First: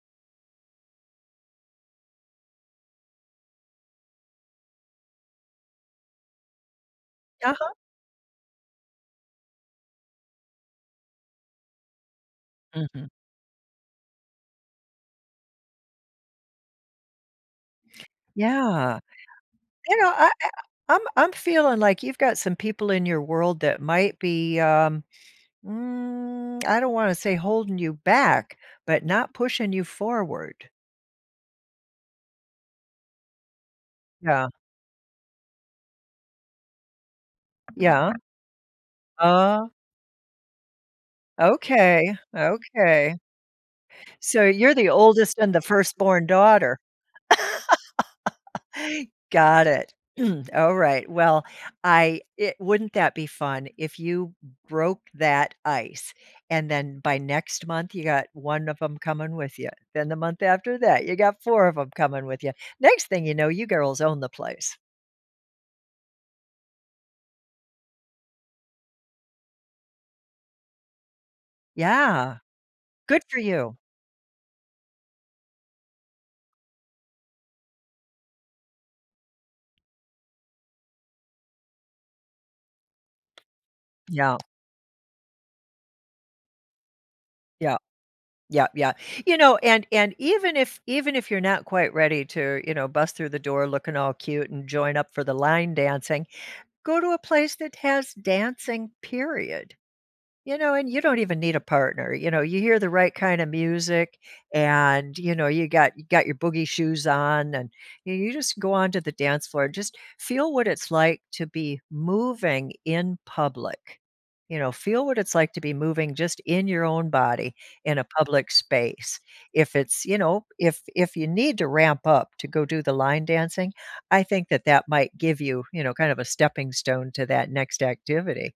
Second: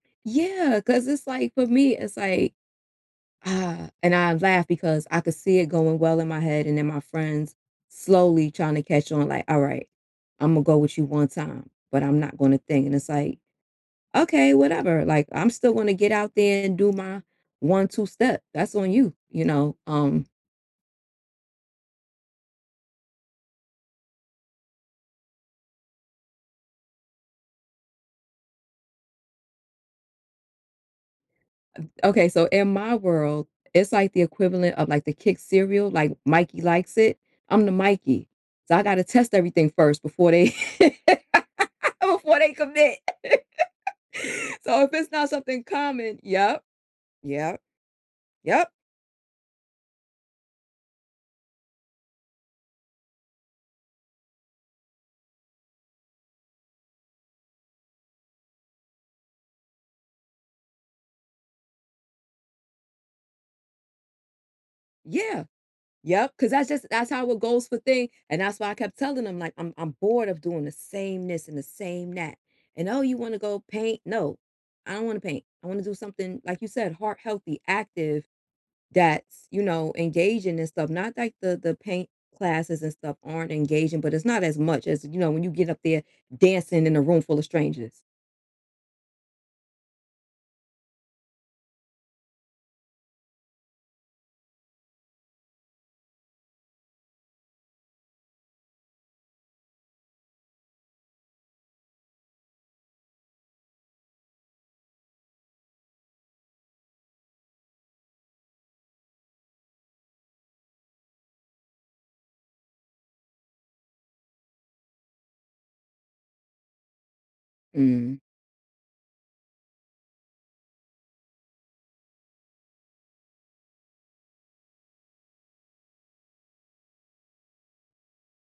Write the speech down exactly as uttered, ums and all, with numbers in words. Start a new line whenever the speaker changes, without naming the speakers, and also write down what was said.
Yeah, 'cause it's like for me, it's like uh, and I laugh because I could see it going well in my head and then my friends
Uh-huh.
slowly trying to catch on like, "Alright. Imma go with you one time, but I'm not gonna think," and it's
Mhm.
like, "Okay, whatever. Like, I'm still gonna get out there and do my '1, 2 Step.' That's on
Yeah.
you," you know?
You know,
Um
I I I'm I'm feeling like you've got some people in your world that might be, um, mm, I don't wanna say holding you back, but not pushing you forward.
Uh, okay, so, in my world, it's like the
Yeah.
equivalent of, like, the Kix cereal. Like, Mikey likes it. I'm the
Yeah.
Mikey. So I gotta test
Oh.
everything first before they
Okay,
before they commit.
okay. So, you're
So,
the
if it's not
oldest and the
something common
firstborn
Yep,
daughter.
yep, yup.
Got it. Alright, well, I it wouldn't that be fun if you m broke that ice, and then by next month, you got one of 'em coming with ya. Then, the month after that, you got four of 'em coming with ya. Next thing you know, you girls own the place.
Yeah. Yep, 'cause that just that's how it goes for thing, and that's why I kept telling them, like, "I'm I'm bored of doing the same this and the same
Yeah.
that," and, "Oh, you
Good
wanna
for
go
you.
paint?" "No. I don't wanna paint. I wanna do something," like you said, heart healthy, active that's, you know, engaging and stuff, not like the the paint classes and stuff aren't engaging, but it's
Yeah.
not as much as, you know, when you get up there dancing in a room full of
Yeah.
strangers.
Yeah, yeah. You know, and and even if even if you're not quite ready to, you know, bust through the door looking all cute and join up for the line dancing, go to a place that has dancing, period. You know, and you don't even need a partner; you know, you hear the right kinda music, and, you know, you got you got your boogie shoes on and y you just go on to the dance floor, just feel what it's like to be moving in public, you know, feel what it's like to be moving just in your own body in a
Mm.
public space. If it's, you know if if you need to ramp up to go do the line dancing, I think that that might give you, you know, kind of a stepping stone to that next activity.